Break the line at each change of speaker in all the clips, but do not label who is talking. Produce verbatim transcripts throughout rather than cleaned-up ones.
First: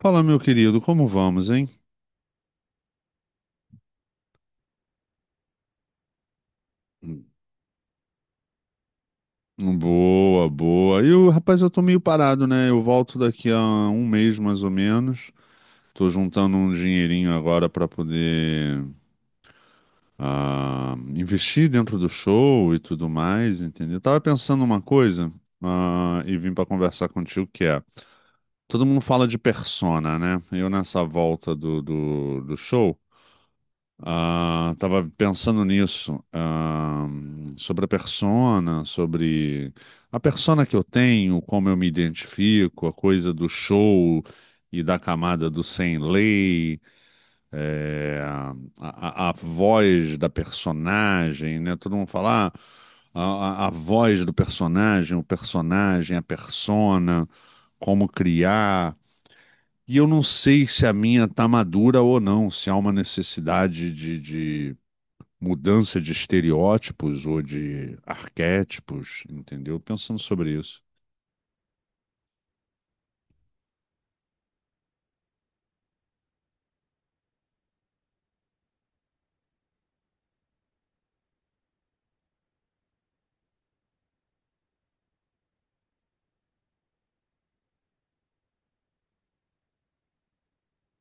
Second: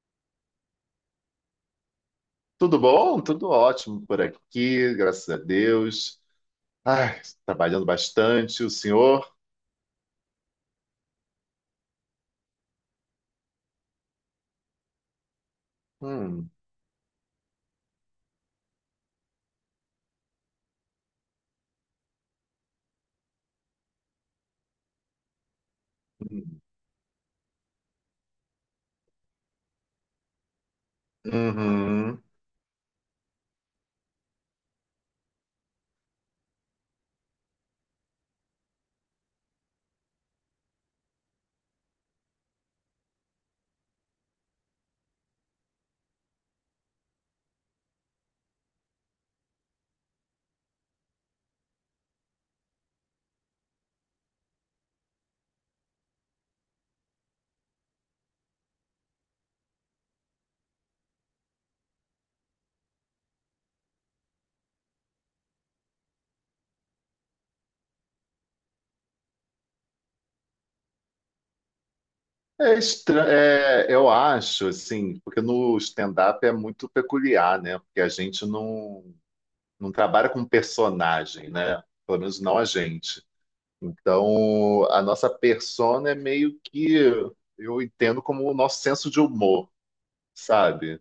Fala, meu querido, como vamos, hein?
Tudo bom? Tudo ótimo por aqui, graças a Deus. Ai, trabalhando bastante, o senhor?
Boa, boa. E o rapaz, eu tô meio parado, né? Eu volto daqui a um mês mais ou menos. Tô
Hum.
juntando um dinheirinho agora pra poder ah, investir dentro do show e tudo mais, entendeu? Tava pensando uma coisa, ah, e vim
Hum.
pra conversar contigo que é. Todo mundo fala de persona, né? Eu nessa volta do,
Uhum.
do, do show. Ah, tava pensando nisso, ah, sobre a persona, sobre a persona que eu tenho, como eu me identifico, a coisa do show e da camada do sem lei, eh, a, a- a voz da personagem, né? Todo mundo fala, ah, a, a voz do personagem, o personagem, a persona, como criar. E eu não sei se a minha tá madura ou não, se há uma necessidade de, de mudança de estereótipos ou de arquétipos, entendeu? Pensando sobre isso.
É estra- é, eu acho, assim, porque no stand-up é muito peculiar, né? Porque a gente não, não trabalha com personagem, né? Pelo menos não a gente. Então, a nossa persona é meio que, eu entendo como o nosso senso de humor, sabe?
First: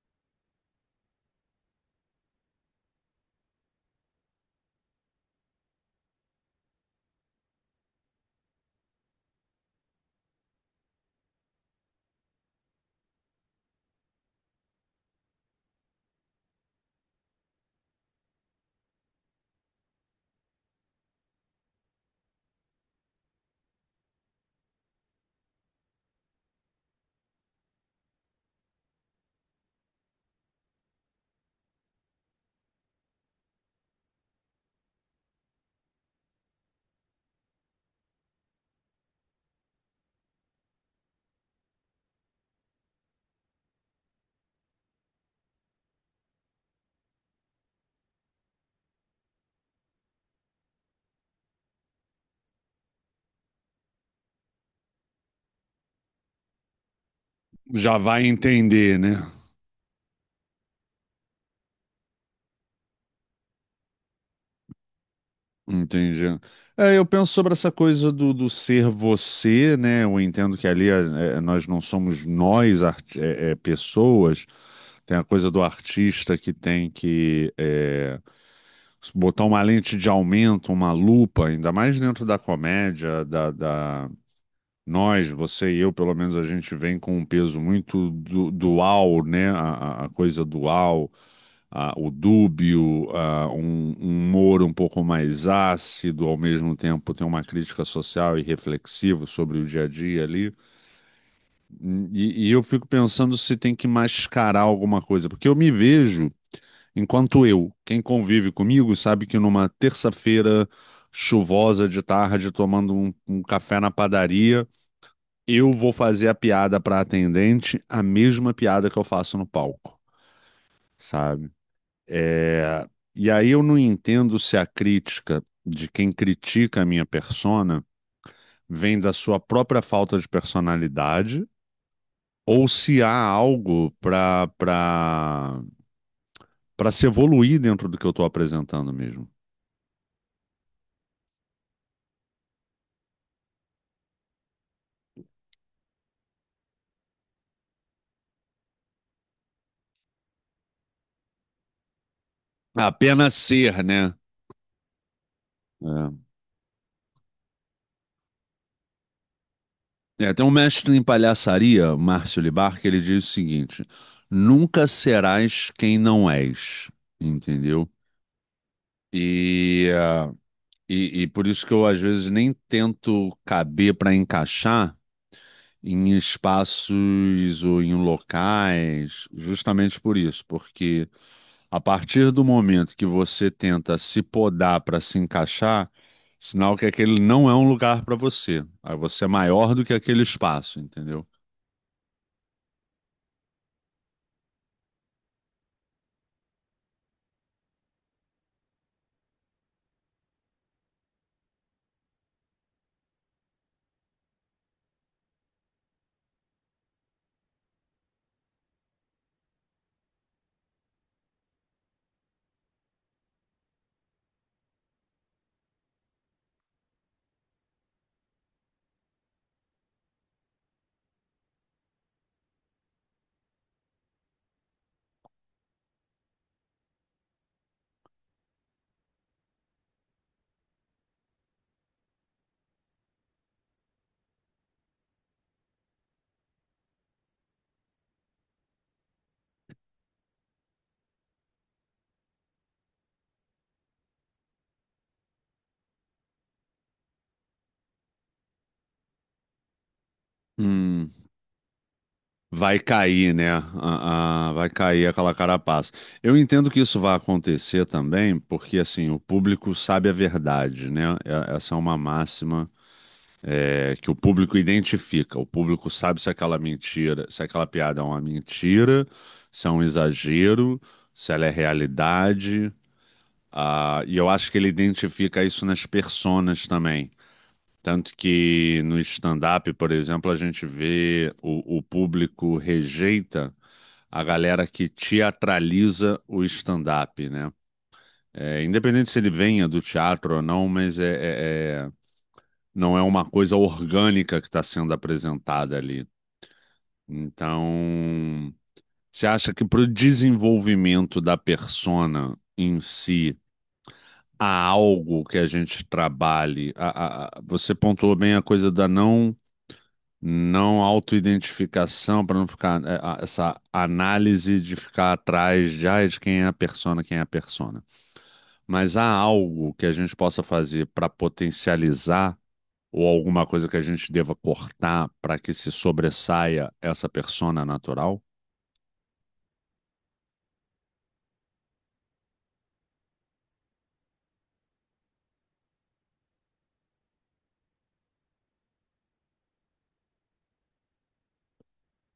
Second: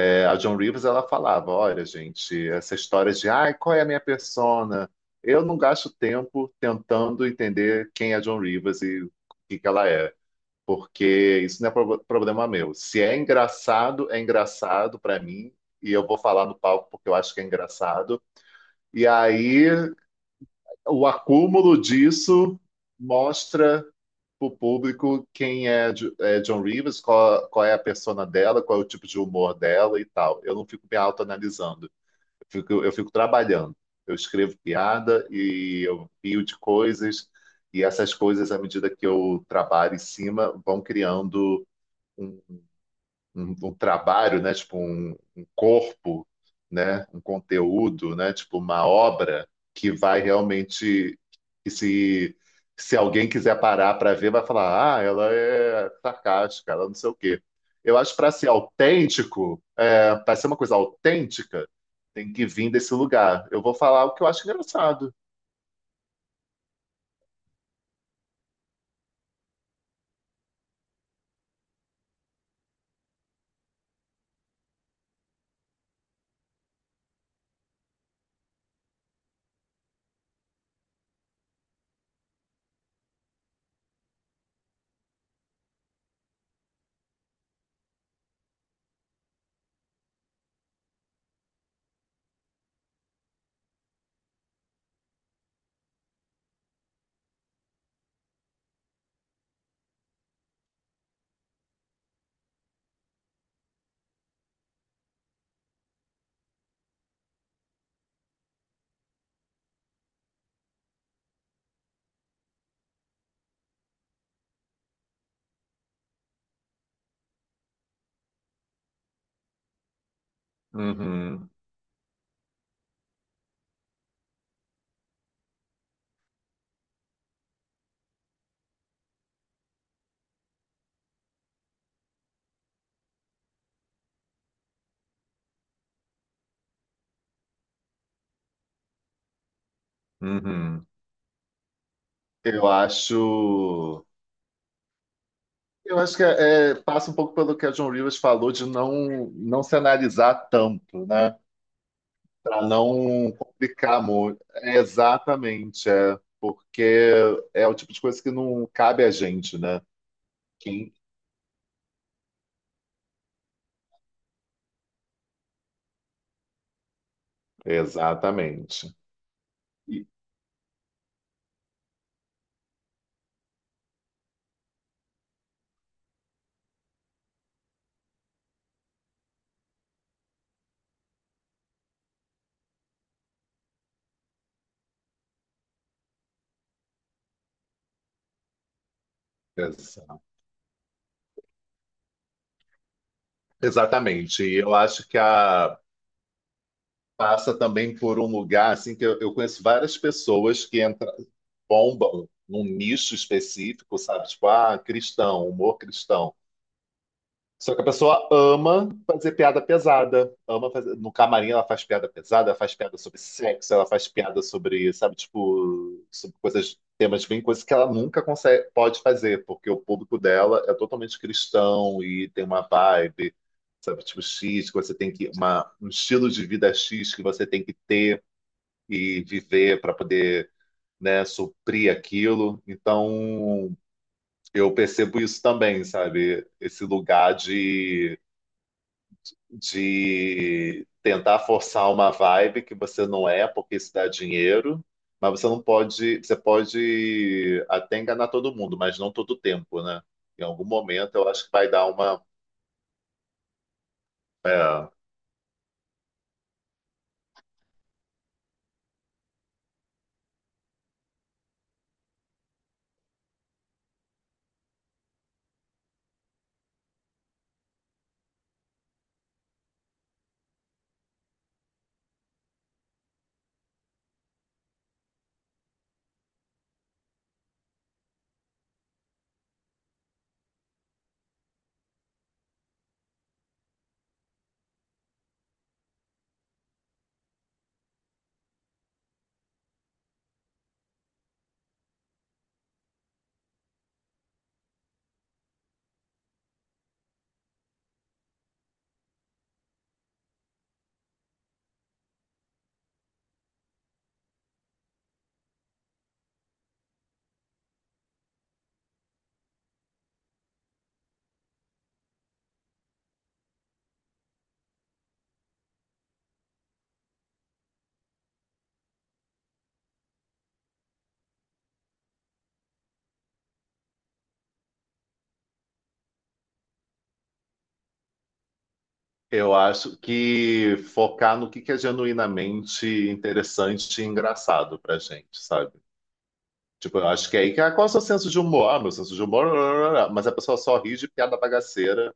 É, a Joan Rivers ela falava, olha, gente, essa história de, ai, qual é a minha persona? Eu não gasto tempo tentando entender quem é a Joan Rivers e o que que ela é, porque isso não é pro- problema meu. Se é engraçado, é engraçado para mim e eu vou falar no palco porque eu acho que é engraçado. E aí o acúmulo disso mostra para o público quem é, Jo- é John Rivers, qual, qual é a persona dela, qual é o tipo de humor dela e tal. Eu não fico me autoanalisando. Fico- eu fico trabalhando. Eu escrevo piada e eu pio de coisas, e essas coisas, à medida que eu trabalho em cima, vão criando um, um, um trabalho, né? Tipo um, um corpo, né? Um conteúdo, né? Tipo uma obra que vai realmente que se se alguém quiser parar para ver, vai falar, ah, ela é sarcástica, ela não sei o quê.
Já
Eu acho que
vai
para ser
entender, né?
autêntico, é, para ser uma coisa autêntica, tem que vir desse lugar. Eu vou falar o que eu acho engraçado.
Entendi. É, eu penso sobre essa coisa do, do ser você, né? Eu entendo que ali é, é, nós não somos nós, arti- é, é, pessoas. Tem a coisa do artista que tem que é, botar uma lente de aumento, uma lupa, ainda mais dentro da comédia, da, da- Nós, você e eu, pelo menos, a gente vem com um peso muito du- dual, né? A, a- a coisa dual, a- o dúbio, a- um, um humor um pouco mais ácido, ao mesmo tempo tem uma crítica social e reflexiva sobre o dia a dia ali. E, e eu fico pensando se tem que mascarar alguma coisa, porque eu me vejo enquanto eu. Quem convive comigo sabe que numa terça-feira chuvosa de tarde, tomando um um café na padaria, eu vou fazer a piada para atendente, a mesma piada que eu faço no palco,
Uhum.
sabe? É. E aí eu não entendo se a crítica de quem critica a minha persona vem da sua própria falta de personalidade ou se há algo para para para se evoluir dentro do que eu estou apresentando mesmo.
Uhum. Eu acho. Eu acho que é, é, passa um pouco pelo que a John Rivers falou de não, não se analisar tanto, né? Para não
Apenas ser,
complicar
né?
muito. É, exatamente,
É.
é, porque é o tipo de coisa que não cabe a gente, né?
É, tem um
Quem?
mestre em palhaçaria, Márcio Libar, que ele diz o seguinte: nunca serás quem não és, entendeu?
Exatamente.
E,
E-
ah, e, e por isso que eu às vezes nem tento caber para encaixar em espaços ou em locais, justamente por isso, porque a partir do momento que você tenta se podar para se encaixar, sinal que aquele não é um lugar para você. Aí você é maior do que
exa-
aquele espaço, entendeu?
Exatamente. E eu acho que a passa também por um lugar assim que eu, eu conheço várias pessoas que entra, bombam num nicho específico, sabe? Tipo, ah, cristão, humor cristão. Só que a pessoa ama fazer piada pesada. Ama fazer... No camarim ela faz piada pesada, ela faz piada sobre sexo, ela faz piada sobre, sabe, tipo, sobre coisas, temas bem, coisas que ela nunca consegue, pode fazer, porque o público dela é totalmente cristão e tem uma vibe, sabe, tipo, X, que você tem que, uma, um estilo de vida X que você tem que ter e viver para poder, né, suprir aquilo. Então, eu percebo isso também, sabe? Esse lugar de de tentar forçar uma vibe que você não é, porque isso dá dinheiro, mas você não pode, você pode até enganar todo mundo, mas não todo o tempo, né? Em algum
Hum.
momento eu acho que vai dar uma.
Vai cair, né? A- a- vai
É,
cair aquela carapaça. Eu entendo que isso vai acontecer também, porque assim, o público sabe a verdade, né? É- Essa é uma máxima, é, que o público identifica. O público sabe se aquela mentira, se aquela piada é uma mentira, se é um exagero, se ela é realidade. Ah, e eu acho que ele identifica isso nas personas também. Tanto que no stand-up, por exemplo, a gente vê o o público rejeita a galera que teatraliza o stand-up, né? É, independente se ele venha do teatro ou não, mas é, é- é- não é uma coisa orgânica que está sendo apresentada ali. Então, você acha que para o desenvolvimento da persona em si, há algo que a gente trabalhe? A- a- a- você pontuou bem a coisa da não Não autoidentificação, para não ficar é, a- essa análise de ficar atrás de, ai, de quem é a persona, quem é a persona. Mas há algo que a gente possa fazer para potencializar ou alguma coisa que a gente deva cortar para que se sobressaia essa persona natural?
eu acho que focar no que que é genuinamente interessante e engraçado pra gente, sabe? Tipo, eu acho que é aí que. Ah, qual é o seu senso de humor? Ah, meu senso de humor. Mas a pessoa só ri de piada bagaceira.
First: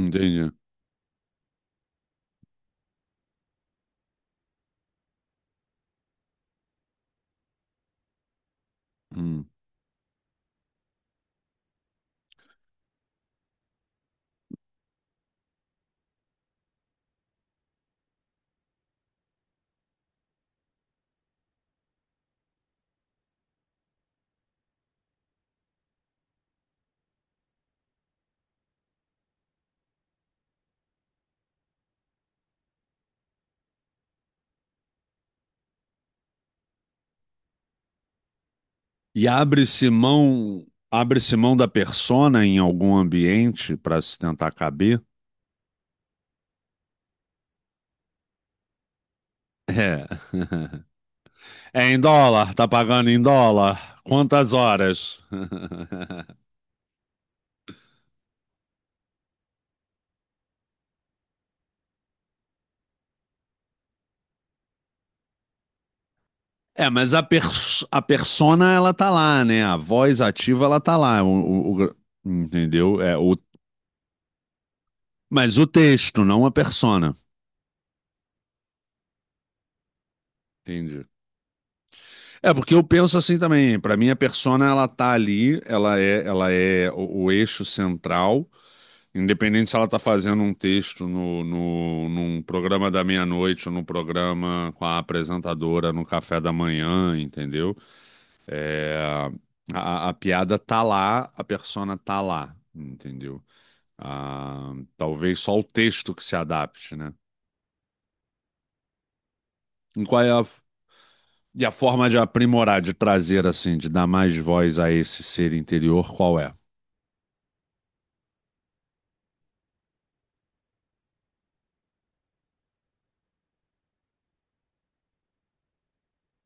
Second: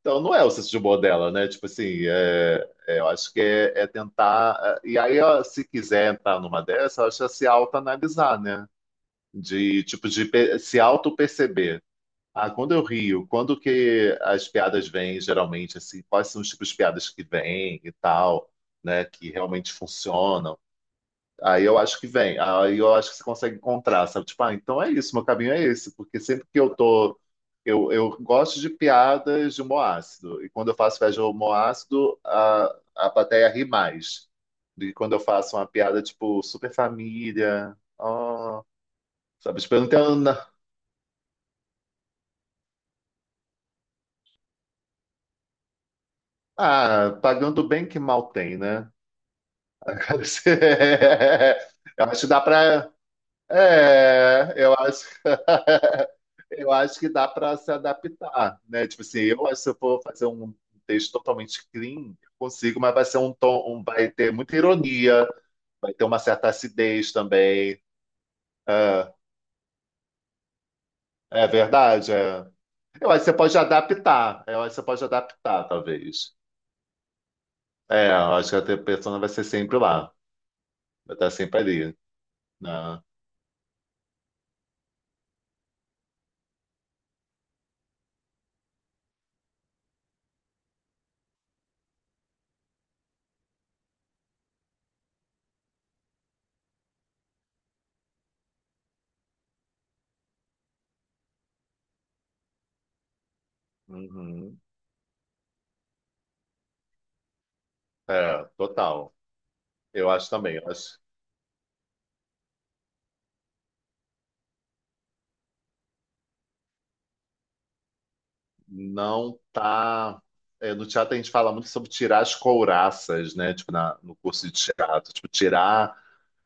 Então, não é o senso de humor dela, né? Tipo assim, é- é, eu acho que é, é tentar. é, E aí, ó, se quiser entrar numa dessa, eu acho que é se autoanalisar, né?
Hum.
De, tipo, de pe- se auto-perceber. Ah, quando eu rio, quando que as piadas vêm, geralmente, assim, quais são os tipos de piadas que vêm e tal, né? Que realmente funcionam. Aí eu acho que vem, aí eu acho que você consegue encontrar, sabe? Tipo, ah, então é isso, meu caminho é esse, porque sempre que eu tô. Eu, eu gosto de piadas de humor ácido, e quando eu faço piada de humor ácido, a, a plateia ri mais do que quando eu faço uma piada tipo super família, ó,
E
sabe? Tipo, eu não
abre-se
tenho. na-
mão, abre-se mão da persona em algum ambiente para se tentar caber?
Ah, pagando bem que mal tem, né?
É. É em
Eu acho que dá
dólar, tá
pra.
pagando em dólar.
É,
Quantas
eu acho.
horas?
Eu acho que dá para se adaptar, né? Tipo assim, eu acho que se eu for fazer um texto totalmente clean, eu consigo, mas vai ser um tom, um- vai ter muita ironia, vai ter uma certa
É,
acidez
mas a,
também.
pers- a persona, ela tá
É,
lá, né? A voz ativa, ela tá lá.
é
O- o- o-
verdade, é.
entendeu?
Eu
É,
acho que você
o,
pode adaptar, eu acho que você pode
mas
adaptar,
o texto,
talvez.
não a persona.
É, eu acho que a tua persona vai ser sempre lá,
Entendi.
vai estar sempre ali,
É, porque eu
né?
penso assim também. Pra mim, a persona, ela tá ali, ela é, ela é o, o eixo central. Independente se ela tá fazendo um texto no, no, num programa da meia-noite ou num programa com a apresentadora no café da manhã, entendeu? É, a, a piada tá lá, a persona tá lá, entendeu?
Uhum.
Ah, talvez só o texto que se adapte, né?
É, total.
E
Eu
qual é
acho
a,
também, eu acho.
e a forma de aprimorar, de trazer assim, de dar mais voz a esse ser interior, qual é?
Não tá. É, no teatro a gente fala muito sobre tirar as couraças, né? Tipo, na, no curso de teatro, tipo, tirar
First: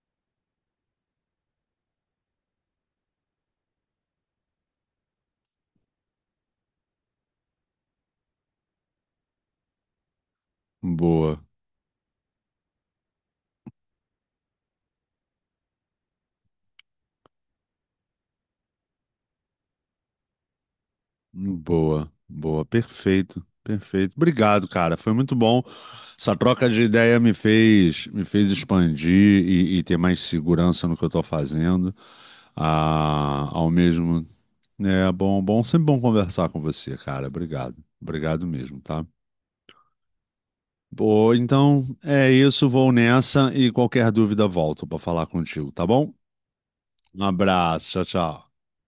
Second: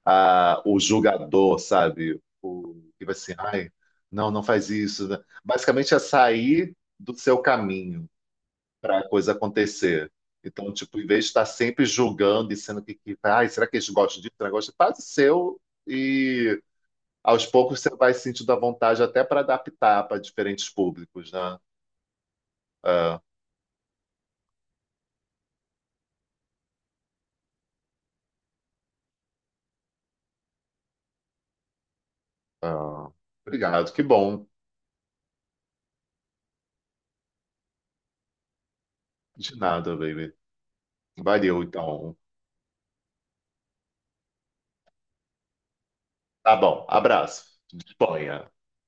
a, o julgador, sabe? O que vai assim, ai, não, não faz isso. Né? Basicamente é sair do seu caminho para a coisa acontecer. Então, tipo, em vez de
Boa.
estar sempre julgando e sendo que, que ai, será que eles gostam disso? Negócio que faz o seu e aos poucos você vai sentindo a vontade até para adaptar para diferentes públicos, né?
Boa, boa,
Ah,
perfeito, perfeito. Obrigado, cara. Foi muito bom. Essa troca de ideia me fez, me fez expandir e, e ter mais segurança no que eu tô fazendo.
Ah,
Ah, ao
obrigado, que
mesmo,
bom.
né, é bom, bom, sempre bom conversar com você, cara. Obrigado, obrigado mesmo, tá?
De nada, baby.
Boa,
Valeu,
então
então.
é isso. Vou nessa e qualquer dúvida volto para falar contigo, tá bom?
Tá bom,
Um
abraço.
abraço, tchau, tchau.
Disponha.